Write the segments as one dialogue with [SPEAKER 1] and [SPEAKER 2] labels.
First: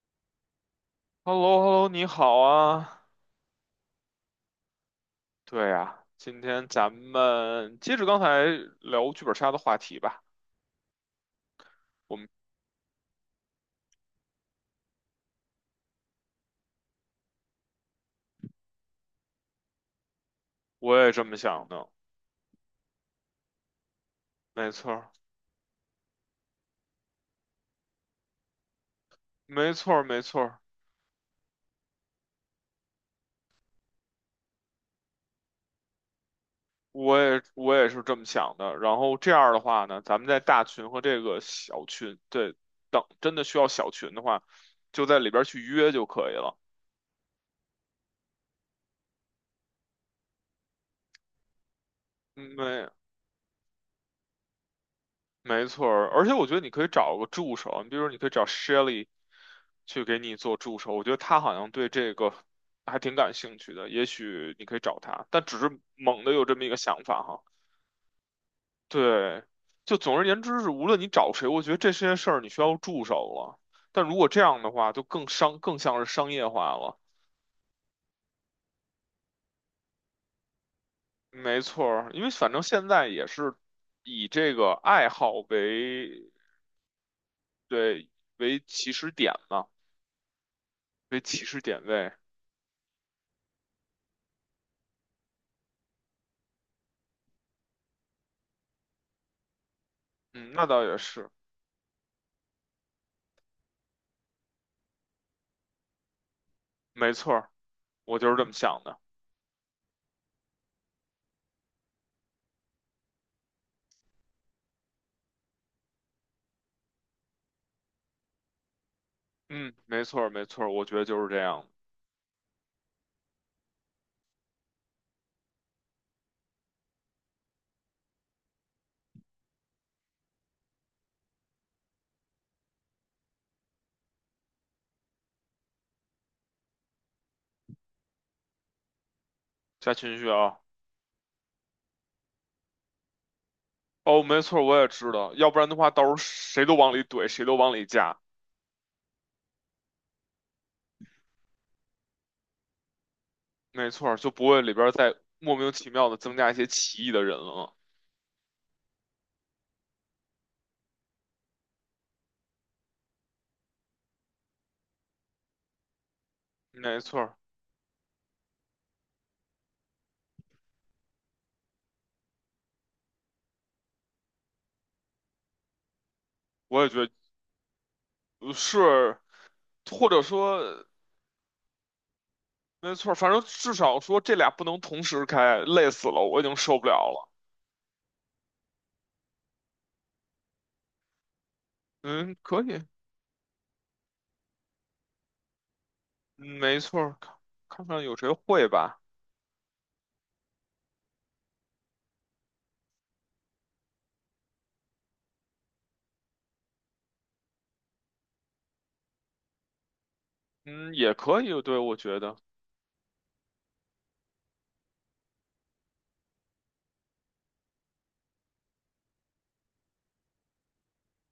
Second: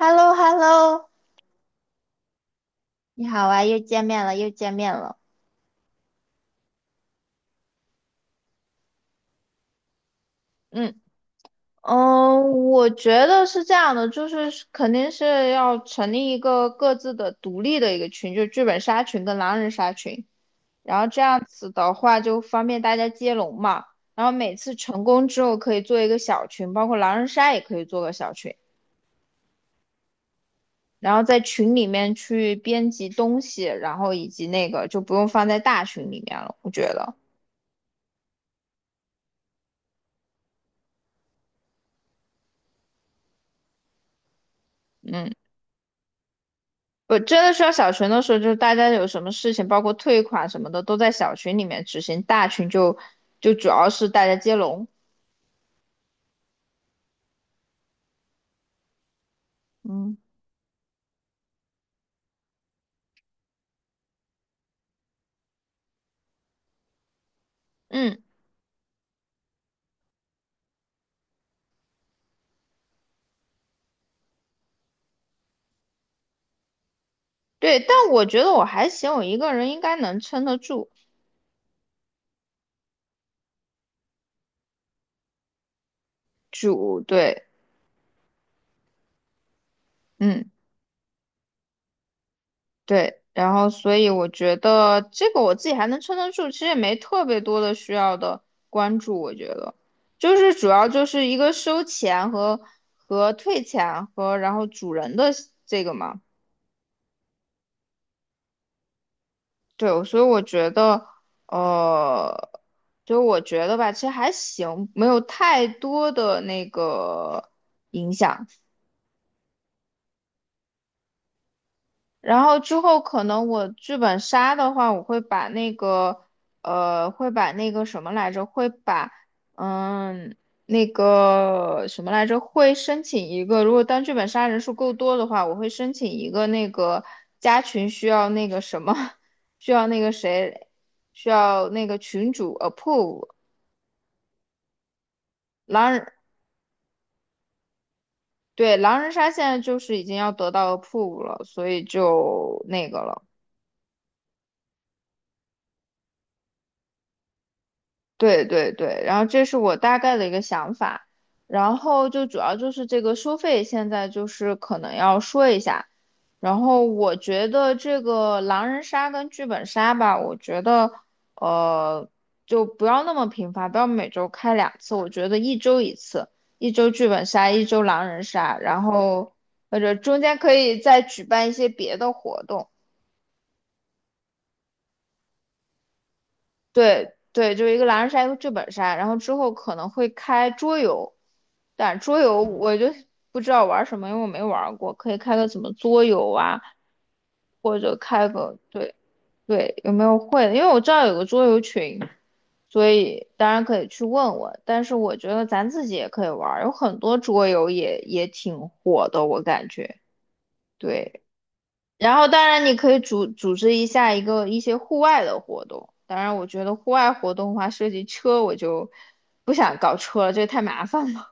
[SPEAKER 1] h e l l o h e l l o
[SPEAKER 2] h e l l o h e l l o， 你好啊。
[SPEAKER 1] 你好啊，又见面了，又见面了。
[SPEAKER 2] 对呀，今天咱们接着刚才聊剧本杀的话题吧。
[SPEAKER 1] 嗯，
[SPEAKER 2] 我们
[SPEAKER 1] 嗯，我觉得是这样的，就是是肯定是要成立一个各自的独立的一个群，就是剧本杀群跟狼人杀群，然
[SPEAKER 2] 我
[SPEAKER 1] 后
[SPEAKER 2] 也
[SPEAKER 1] 这
[SPEAKER 2] 这么
[SPEAKER 1] 样
[SPEAKER 2] 想
[SPEAKER 1] 子
[SPEAKER 2] 的。
[SPEAKER 1] 的话就方便大家接龙嘛。然后每
[SPEAKER 2] 没
[SPEAKER 1] 次
[SPEAKER 2] 错
[SPEAKER 1] 成
[SPEAKER 2] 儿，
[SPEAKER 1] 功之后可以做一个小群，包括狼人杀也可以做个小群，
[SPEAKER 2] 没错儿，没错儿，
[SPEAKER 1] 然后在群里面去编辑东西，然后以及那个就不用放在大群里面了，我觉得。
[SPEAKER 2] 我也是这么想的。然后这样儿的话呢，咱们在大群和这个小群，对，等真的需要小群的话，就在里
[SPEAKER 1] 嗯。
[SPEAKER 2] 边儿去约就可以了。
[SPEAKER 1] 我真的需要小群的时候，就是大家有什么事情，包括退款什么的，都在小群里面执行，大
[SPEAKER 2] 嗯，
[SPEAKER 1] 群就主要是大家接龙。
[SPEAKER 2] 没错儿，而且我觉得你可以找个助手，你比如你可以找 Shelly 去
[SPEAKER 1] 嗯，
[SPEAKER 2] 给你做助手，我觉得他好像对这个还挺感兴趣的，也许你可以找他，但只是猛的有这么一个想法哈。
[SPEAKER 1] 嗯，
[SPEAKER 2] 对，就总而言之是，无论你找谁，我觉得这些事儿你需要助手了。但如果这样的话，就更像是商业化了。
[SPEAKER 1] 对，但我觉得我还行，我一个人应该能撑得住。
[SPEAKER 2] 没错儿，因为反正现在也是以这个爱好为，
[SPEAKER 1] 主，对，
[SPEAKER 2] 对，为起始点嘛，
[SPEAKER 1] 嗯，
[SPEAKER 2] 为起始点位。
[SPEAKER 1] 对，然后所以我觉得这个我自己还能撑得住，其实也没特别多的需要的关注，我觉得就是
[SPEAKER 2] 嗯，那
[SPEAKER 1] 主
[SPEAKER 2] 倒
[SPEAKER 1] 要
[SPEAKER 2] 也
[SPEAKER 1] 就是
[SPEAKER 2] 是，
[SPEAKER 1] 一个收钱和退钱和然后主人的这个嘛。
[SPEAKER 2] 没错儿，我就是这么想的。
[SPEAKER 1] 对，所以我觉得，呃，所以我觉得吧，其实还行，没有太多的那个影响。
[SPEAKER 2] 嗯，没错儿，没错儿，我觉得就是这样。
[SPEAKER 1] 然后之后可能我剧本杀的话，我会把那个，会把那个什么来着，会把，嗯，那个什么来着，会申请一个，如果当剧本杀人数够多的话，我会申请一个那个加群需要那个什么，需要
[SPEAKER 2] 加
[SPEAKER 1] 那个
[SPEAKER 2] 情绪啊，
[SPEAKER 1] 谁，需要那个群主approve，
[SPEAKER 2] 哦，没错儿，我也知道，要不然的话，
[SPEAKER 1] 狼
[SPEAKER 2] 到时
[SPEAKER 1] 人，
[SPEAKER 2] 候谁都往里怼，谁都往里加，
[SPEAKER 1] 对，狼人杀现在就是已经要得到 approve 了，所以就那个了。
[SPEAKER 2] 没错儿，就不会里边儿再莫名其妙的增加一些奇异的人了。
[SPEAKER 1] 对对对，然后这是我大概的一个想法，然后就主要就是这个收费，现在就是可能要说一下，然后
[SPEAKER 2] 没
[SPEAKER 1] 我
[SPEAKER 2] 错儿，
[SPEAKER 1] 觉得这个狼人杀跟剧本杀吧，我觉得呃就不要那么频繁，不要每周开两次，我觉得一周一次，一
[SPEAKER 2] 我也
[SPEAKER 1] 周
[SPEAKER 2] 觉
[SPEAKER 1] 剧
[SPEAKER 2] 得
[SPEAKER 1] 本杀，一周狼人杀，然
[SPEAKER 2] 是，
[SPEAKER 1] 后或者
[SPEAKER 2] 或
[SPEAKER 1] 中
[SPEAKER 2] 者
[SPEAKER 1] 间可以
[SPEAKER 2] 说，
[SPEAKER 1] 再举办一些别的活动。
[SPEAKER 2] 没错儿，反正至少说这俩不能同时开，累死了，我已经受不了
[SPEAKER 1] 对
[SPEAKER 2] 了。
[SPEAKER 1] 对，就是一个狼人杀，一个剧本杀，然后之后可能会开桌游，但桌
[SPEAKER 2] 嗯，
[SPEAKER 1] 游
[SPEAKER 2] 可
[SPEAKER 1] 我
[SPEAKER 2] 以，
[SPEAKER 1] 就不知道玩什么，因为我没玩过，可以开个什么桌游
[SPEAKER 2] 嗯
[SPEAKER 1] 啊，
[SPEAKER 2] 没错儿，看
[SPEAKER 1] 或
[SPEAKER 2] 看
[SPEAKER 1] 者
[SPEAKER 2] 看有
[SPEAKER 1] 开
[SPEAKER 2] 谁
[SPEAKER 1] 个
[SPEAKER 2] 会
[SPEAKER 1] 对
[SPEAKER 2] 吧。
[SPEAKER 1] 对，有没有会的？因为我知道有个桌游群，所以当然可以去问问，但是我觉得咱自己也可以玩儿有很多桌游也挺火的，我感觉
[SPEAKER 2] 嗯，也
[SPEAKER 1] 对。
[SPEAKER 2] 可以，对，我
[SPEAKER 1] 然
[SPEAKER 2] 觉
[SPEAKER 1] 后，
[SPEAKER 2] 得，
[SPEAKER 1] 当然你可以组织一下一个一些户外的活动。当然，我觉得户外活动的话，涉及车，我就不想搞车了，这个太麻烦了，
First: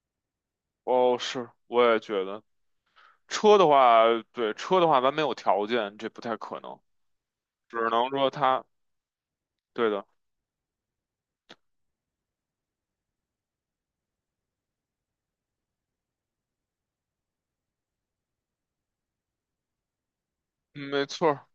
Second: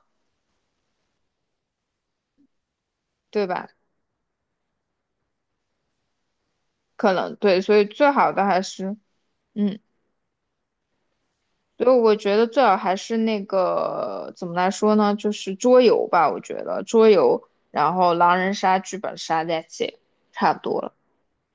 [SPEAKER 2] 哦，是，我也觉得，
[SPEAKER 1] 对
[SPEAKER 2] 车的
[SPEAKER 1] 吧？
[SPEAKER 2] 话，对，车的话，咱没有条件，这不太可能，
[SPEAKER 1] 可能对，
[SPEAKER 2] 只
[SPEAKER 1] 所以
[SPEAKER 2] 能
[SPEAKER 1] 最
[SPEAKER 2] 说
[SPEAKER 1] 好的还
[SPEAKER 2] 它，
[SPEAKER 1] 是，嗯，
[SPEAKER 2] 对的，
[SPEAKER 1] 所以我觉得最好还是那个怎么来说呢？就是桌游吧，我觉得桌游，然后狼人杀、剧本杀，that's it，差不多
[SPEAKER 2] 嗯
[SPEAKER 1] 了。
[SPEAKER 2] 没错儿，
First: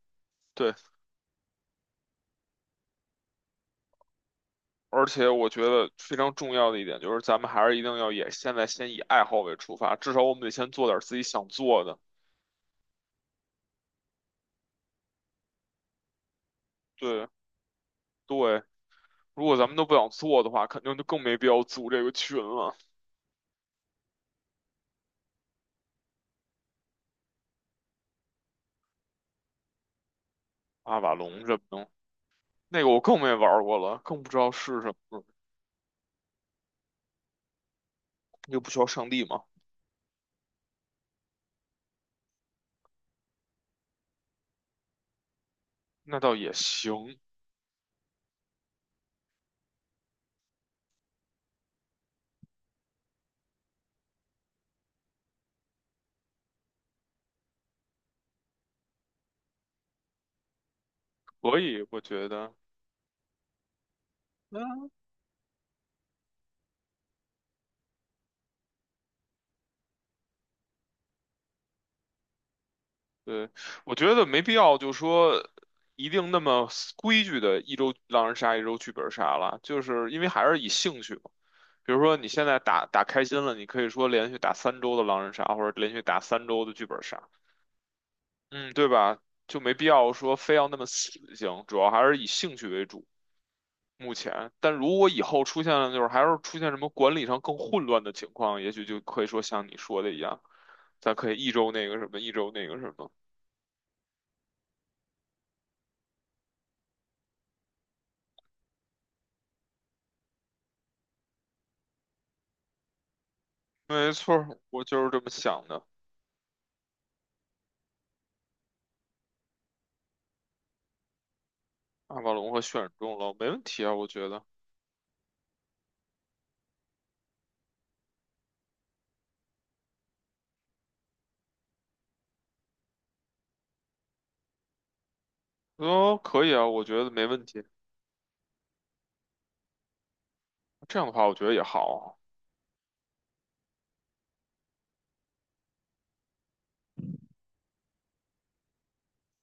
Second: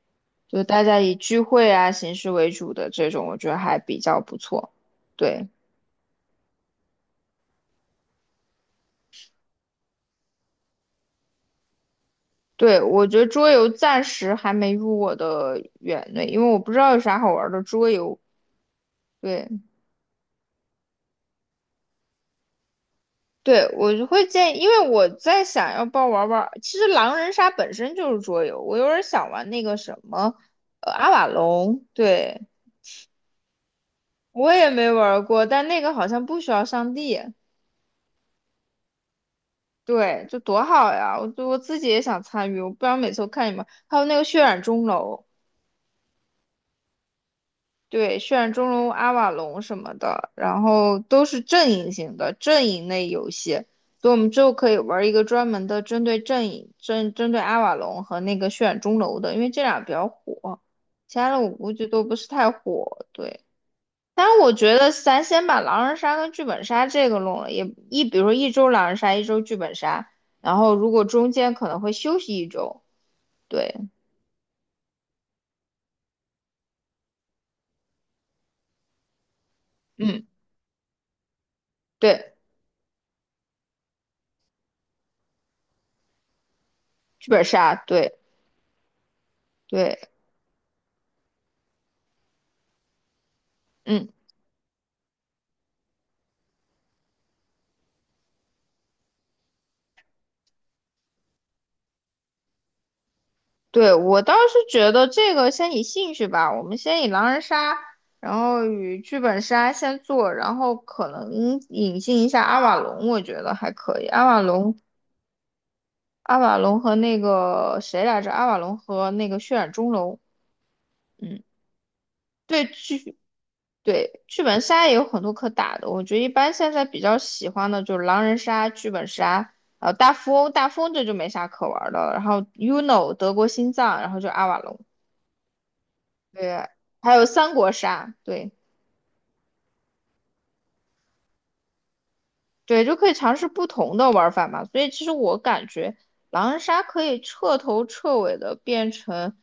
[SPEAKER 1] 就是
[SPEAKER 2] 对，
[SPEAKER 1] 大家以聚会啊形式为主的这种，我觉得还比较不错。
[SPEAKER 2] 而且
[SPEAKER 1] 对。
[SPEAKER 2] 我觉得非常重要的一点就是，咱们还是一定要也现在先以爱好为出发，至少我们得先做点儿自己想做的。
[SPEAKER 1] 对，我觉得桌游暂时还没入我的眼内，因为我不知道有啥
[SPEAKER 2] 对
[SPEAKER 1] 好玩的桌游。
[SPEAKER 2] 对，如
[SPEAKER 1] 对，
[SPEAKER 2] 果咱们都不想做的话，肯定就更没必要组这个群了。
[SPEAKER 1] 对，我就会建议，因为我在想要不要玩玩。其实狼人杀本身就是桌游，我有点想玩那个什么，
[SPEAKER 2] 阿
[SPEAKER 1] 阿
[SPEAKER 2] 瓦
[SPEAKER 1] 瓦
[SPEAKER 2] 隆这么
[SPEAKER 1] 隆。
[SPEAKER 2] 的，
[SPEAKER 1] 对，
[SPEAKER 2] 那个我更没玩儿过了，更不知道
[SPEAKER 1] 我也
[SPEAKER 2] 是
[SPEAKER 1] 没
[SPEAKER 2] 什么，
[SPEAKER 1] 玩过，但那个好像不需要上帝。
[SPEAKER 2] 又不需要上帝嘛，
[SPEAKER 1] 对，就多好呀！我自己也想参与，我不然每次我看你们，还有那个血染钟楼。
[SPEAKER 2] 那倒也行。
[SPEAKER 1] 对，血染钟楼、阿瓦隆什么的，然后都是阵营型的阵营类游戏，所以我们之后可以玩一个专门的针对阵营、针对阿瓦隆和那个血染钟楼的，因为这俩比较火，其他的我
[SPEAKER 2] 所
[SPEAKER 1] 估计
[SPEAKER 2] 以，我
[SPEAKER 1] 都不是
[SPEAKER 2] 觉
[SPEAKER 1] 太
[SPEAKER 2] 得，
[SPEAKER 1] 火。对，但是我觉
[SPEAKER 2] 嗯
[SPEAKER 1] 得咱先把狼人杀跟剧本杀这个弄了，也比如说一周狼人杀，一周剧本杀，然后如果中间可能会休息一周，
[SPEAKER 2] 对，
[SPEAKER 1] 对，
[SPEAKER 2] 我觉得没必要，就说一定那么规矩的一周狼人杀，一周剧本杀了，就是因
[SPEAKER 1] 嗯，
[SPEAKER 2] 为还是以兴趣嘛。比如说你
[SPEAKER 1] 对，
[SPEAKER 2] 现在打打开心了，你可以说连续打三周的狼人杀，或者连续打三周的剧本杀，
[SPEAKER 1] 剧本杀，对
[SPEAKER 2] 嗯，对吧？就没必
[SPEAKER 1] 对。
[SPEAKER 2] 要说非要那么死性，主要还是以兴趣为主。
[SPEAKER 1] 嗯。
[SPEAKER 2] 目前，但如果以后出现了，就是还是出现什么管理上更混乱的情况，也许就可以说像你说的一样，咱可以一周那个什么，一周那个什么。
[SPEAKER 1] 对，我倒是觉得这个先以兴趣吧，我们先以狼人杀，然后与剧本杀先做，然后可能引进一下阿瓦隆，我觉得还可以。
[SPEAKER 2] 没
[SPEAKER 1] 阿
[SPEAKER 2] 错
[SPEAKER 1] 瓦
[SPEAKER 2] 儿，
[SPEAKER 1] 隆，
[SPEAKER 2] 我就是这么想的。
[SPEAKER 1] 阿瓦隆和那个谁来着？阿瓦隆和那个血染钟楼，嗯，
[SPEAKER 2] 阿瓦隆和
[SPEAKER 1] 对
[SPEAKER 2] 选中
[SPEAKER 1] 剧
[SPEAKER 2] 了，没问题啊，我
[SPEAKER 1] 对
[SPEAKER 2] 觉
[SPEAKER 1] 剧
[SPEAKER 2] 得。
[SPEAKER 1] 本杀也有很多可打的，我觉得一般现在比较喜欢的就是狼人杀、剧本杀，大富翁，大富翁这就没啥可玩的了，然后 UNO 德国心脏，然后就阿瓦隆。
[SPEAKER 2] 哦，可以啊，
[SPEAKER 1] 对，
[SPEAKER 2] 我觉得
[SPEAKER 1] 还有
[SPEAKER 2] 没问
[SPEAKER 1] 三
[SPEAKER 2] 题。
[SPEAKER 1] 国杀，对
[SPEAKER 2] 这样的话，我觉得也好，
[SPEAKER 1] 对，就可以尝试不同的玩法嘛。所以其实我感觉狼人杀可以彻头彻尾的变成，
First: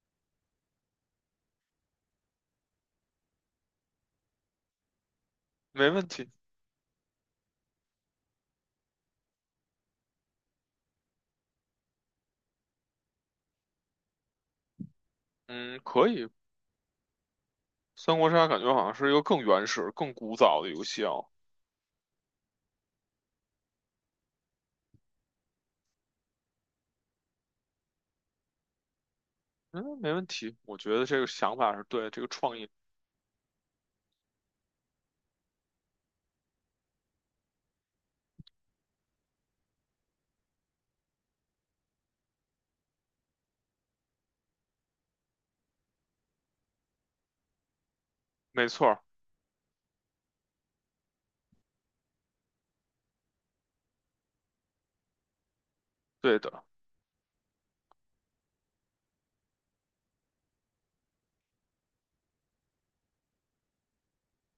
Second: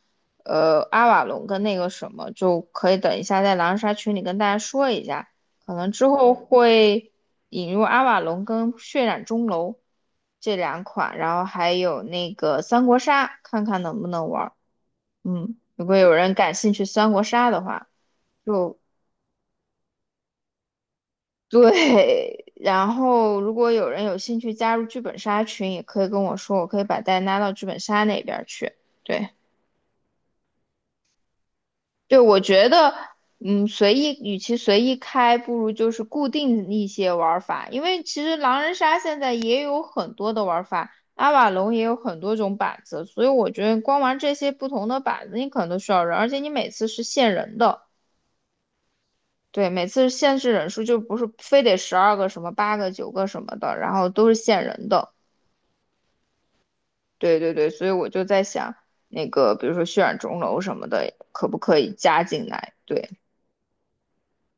[SPEAKER 1] 阿瓦隆跟那个什么，就可以等一下在狼人杀群里跟大家说一下，可能
[SPEAKER 2] 没
[SPEAKER 1] 之
[SPEAKER 2] 问题。
[SPEAKER 1] 后会引入阿瓦隆跟血染钟楼这两款，然后还有那个三国杀，看看能不能玩儿嗯，
[SPEAKER 2] 嗯，
[SPEAKER 1] 如果
[SPEAKER 2] 可
[SPEAKER 1] 有
[SPEAKER 2] 以。
[SPEAKER 1] 人感兴趣三国杀的话，
[SPEAKER 2] 三国杀感觉
[SPEAKER 1] 就
[SPEAKER 2] 好像是一个更原始、更古早的游戏哦。
[SPEAKER 1] 对，然后如果有人有兴趣加入剧本杀群，也可以跟我说，我可以把大家拉到剧本杀那边儿去。对，
[SPEAKER 2] 嗯，没问题，我觉得这个想法是对，
[SPEAKER 1] 对，
[SPEAKER 2] 这个
[SPEAKER 1] 我
[SPEAKER 2] 创
[SPEAKER 1] 觉
[SPEAKER 2] 意
[SPEAKER 1] 得，嗯，随意，与其随意开，不如就是固定一些玩儿法，因为其实狼人杀现在也有很多的玩儿法，阿瓦隆也有很多种板子，所以我觉得光玩这些不同的板子，你可能都需要人，而且你每次是限人的。
[SPEAKER 2] 没错儿，
[SPEAKER 1] 对，每次限制人数就不是非得12个什么八个九个什么的，然后都是限人的。
[SPEAKER 2] 对的。
[SPEAKER 1] 对对对，所以我就在想，那个比如说血染钟楼什么的，可不可以加进来？对，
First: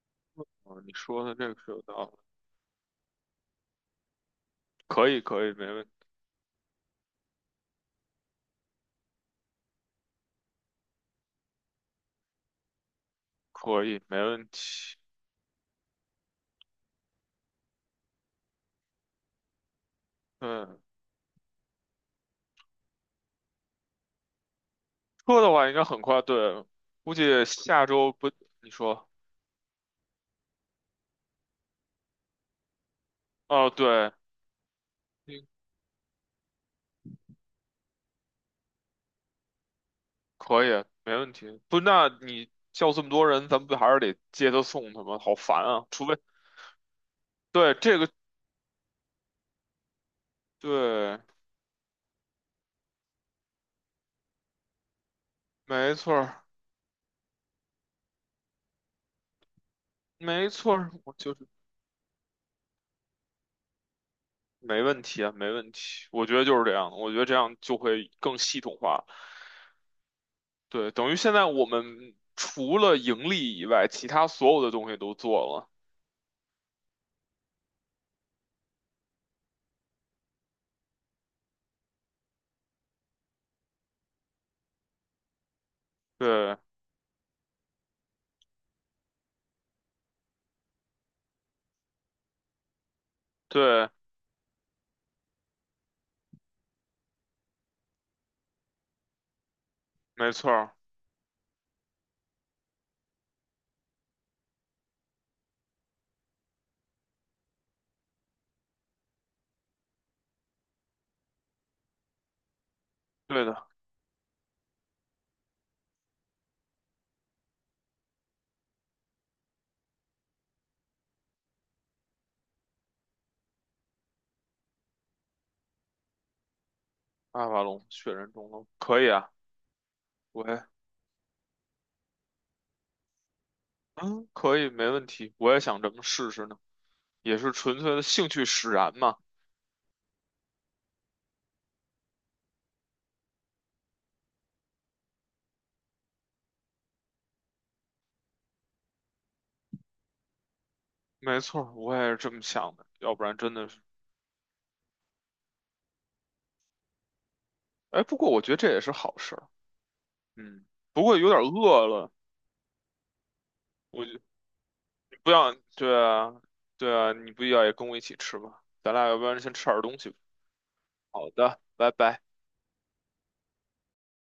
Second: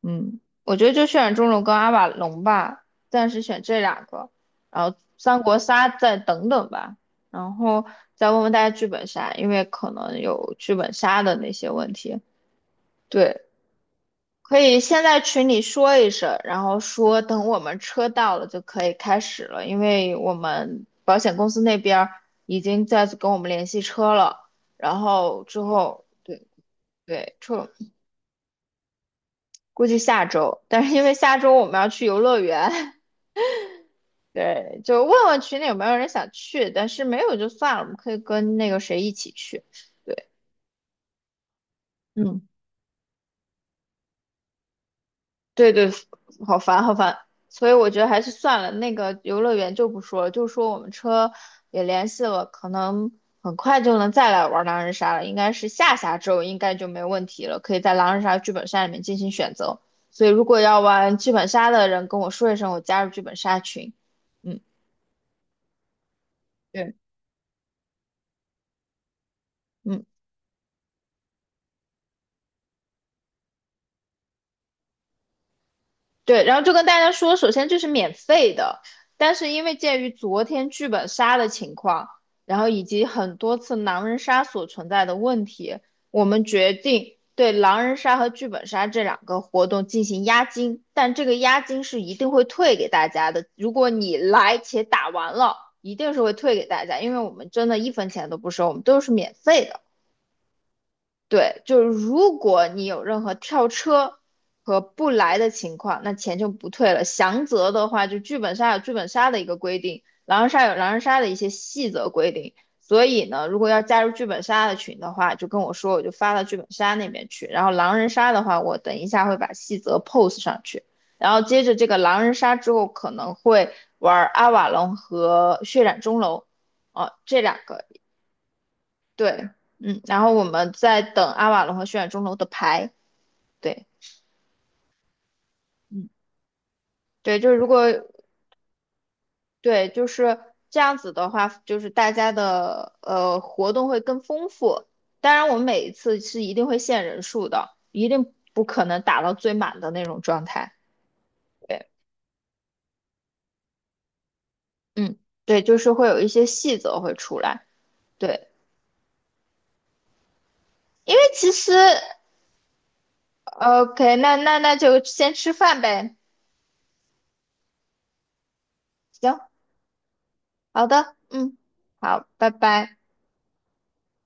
[SPEAKER 1] 嗯，我
[SPEAKER 2] 嗯，
[SPEAKER 1] 觉得
[SPEAKER 2] 你
[SPEAKER 1] 就血
[SPEAKER 2] 说的
[SPEAKER 1] 染
[SPEAKER 2] 这
[SPEAKER 1] 钟
[SPEAKER 2] 个
[SPEAKER 1] 楼
[SPEAKER 2] 是
[SPEAKER 1] 跟
[SPEAKER 2] 有
[SPEAKER 1] 阿
[SPEAKER 2] 道
[SPEAKER 1] 瓦
[SPEAKER 2] 理。
[SPEAKER 1] 隆吧，暂时选这两个，然后
[SPEAKER 2] 可以，
[SPEAKER 1] 三
[SPEAKER 2] 可以，
[SPEAKER 1] 国
[SPEAKER 2] 没问，
[SPEAKER 1] 杀再等等吧，然后再问问大家剧本杀，因为可能有剧本杀的那些问题。对，
[SPEAKER 2] 可以，没问
[SPEAKER 1] 可以
[SPEAKER 2] 题。
[SPEAKER 1] 先在群里说一声，然后说等我们车到了就可以开始了，因为我
[SPEAKER 2] 嗯，
[SPEAKER 1] 们保险公司那边儿已经在跟我们联系车了，然
[SPEAKER 2] 车
[SPEAKER 1] 后
[SPEAKER 2] 的
[SPEAKER 1] 之
[SPEAKER 2] 话应该很
[SPEAKER 1] 后
[SPEAKER 2] 快，
[SPEAKER 1] 对
[SPEAKER 2] 对，估
[SPEAKER 1] 对，
[SPEAKER 2] 计
[SPEAKER 1] 车
[SPEAKER 2] 下周不，你说，
[SPEAKER 1] 估计下周，但是因为下周我们要去游乐园，
[SPEAKER 2] 哦，对。
[SPEAKER 1] 对，就问问群里有没有人想去，但是没有就算了，我们可以跟那个谁一起去，对，
[SPEAKER 2] 可以，没问题。不，那
[SPEAKER 1] 嗯。
[SPEAKER 2] 你叫这么多人，咱们不还是得接他送他吗？好烦
[SPEAKER 1] 对
[SPEAKER 2] 啊！
[SPEAKER 1] 对，
[SPEAKER 2] 除非
[SPEAKER 1] 好烦好烦，所以
[SPEAKER 2] 对
[SPEAKER 1] 我
[SPEAKER 2] 这
[SPEAKER 1] 觉得
[SPEAKER 2] 个，
[SPEAKER 1] 还是算了，那个游乐园就不说了，就说我们
[SPEAKER 2] 对，
[SPEAKER 1] 车也联系了，可能很快就能再来玩狼人杀了，应该是
[SPEAKER 2] 没
[SPEAKER 1] 下
[SPEAKER 2] 错
[SPEAKER 1] 下
[SPEAKER 2] 儿，
[SPEAKER 1] 周应该就没问题了，可以在狼人杀剧本杀里面进行选择。所以如
[SPEAKER 2] 没
[SPEAKER 1] 果
[SPEAKER 2] 错
[SPEAKER 1] 要
[SPEAKER 2] 儿，我
[SPEAKER 1] 玩剧
[SPEAKER 2] 就
[SPEAKER 1] 本
[SPEAKER 2] 是
[SPEAKER 1] 杀的人跟我说一声，我加入剧本杀群。嗯
[SPEAKER 2] 没问题啊，没问题。我觉得就是这样，
[SPEAKER 1] 对，
[SPEAKER 2] 我觉得这样就会更系统化。
[SPEAKER 1] 嗯。
[SPEAKER 2] 对，等于现在我们除了盈利以外，其他所有的东西都做了。
[SPEAKER 1] 对，然后就跟大家说，首先这是免费的，但是因为鉴于昨天剧本杀的情况，然后以及很多次狼人杀所存在的问题，我们
[SPEAKER 2] 对，
[SPEAKER 1] 决定对狼人杀和剧本杀这两个活动进行押金，但这个押金是一定会退给大家的。如果
[SPEAKER 2] 对，
[SPEAKER 1] 你来且打完了，一定是会退给大家，因为我们真的一分钱都不收，我们都是免费的。
[SPEAKER 2] 没错儿，
[SPEAKER 1] 对，就是如果你有任何跳车和不来的情况，那钱就不退了。详则的话，就剧本杀有剧本杀的一个规定，狼人杀有狼人杀的一些细则规定。所以
[SPEAKER 2] 对
[SPEAKER 1] 呢，如果
[SPEAKER 2] 的。
[SPEAKER 1] 要加入剧本杀的群的话，就跟我说，我就发到剧本杀那边去。然后狼人杀的话，我等一下会把细则 post 上去。然后接着这个狼人杀之后，可能会玩阿瓦隆和血染钟楼，哦，这
[SPEAKER 2] 阿
[SPEAKER 1] 两
[SPEAKER 2] 瓦
[SPEAKER 1] 个。
[SPEAKER 2] 隆，血人中龙，可以啊，
[SPEAKER 1] 对，嗯，然后我
[SPEAKER 2] 喂，
[SPEAKER 1] 们在等阿瓦隆和血染钟楼的牌，对，
[SPEAKER 2] 嗯，可以，没问题，我也想这么
[SPEAKER 1] 嗯，
[SPEAKER 2] 试试呢。也
[SPEAKER 1] 对，就
[SPEAKER 2] 是
[SPEAKER 1] 是如
[SPEAKER 2] 纯
[SPEAKER 1] 果
[SPEAKER 2] 粹的兴趣使然嘛。
[SPEAKER 1] 对，就是这样子的话，就是大家的活动会更丰富。当然，我们每一次是一定会限人数的，一定不可能打到最满的那种状态。
[SPEAKER 2] 没错儿，我也是这么想的，要不然真的是，
[SPEAKER 1] 嗯，对，就是会有一些细则会出来。
[SPEAKER 2] 哎，不过我
[SPEAKER 1] 对，
[SPEAKER 2] 觉得这也是好事儿，嗯，不
[SPEAKER 1] 因
[SPEAKER 2] 过
[SPEAKER 1] 为
[SPEAKER 2] 有点
[SPEAKER 1] 其实
[SPEAKER 2] 饿了，
[SPEAKER 1] OK，
[SPEAKER 2] 你
[SPEAKER 1] 那就
[SPEAKER 2] 不
[SPEAKER 1] 先吃
[SPEAKER 2] 要，
[SPEAKER 1] 饭
[SPEAKER 2] 对
[SPEAKER 1] 呗。
[SPEAKER 2] 啊，对啊，你不要也跟我一起吃吧，咱俩要不
[SPEAKER 1] 行，
[SPEAKER 2] 然先吃点东西吧。
[SPEAKER 1] 好的，
[SPEAKER 2] 好
[SPEAKER 1] 嗯，
[SPEAKER 2] 的，拜拜。
[SPEAKER 1] 好，拜拜。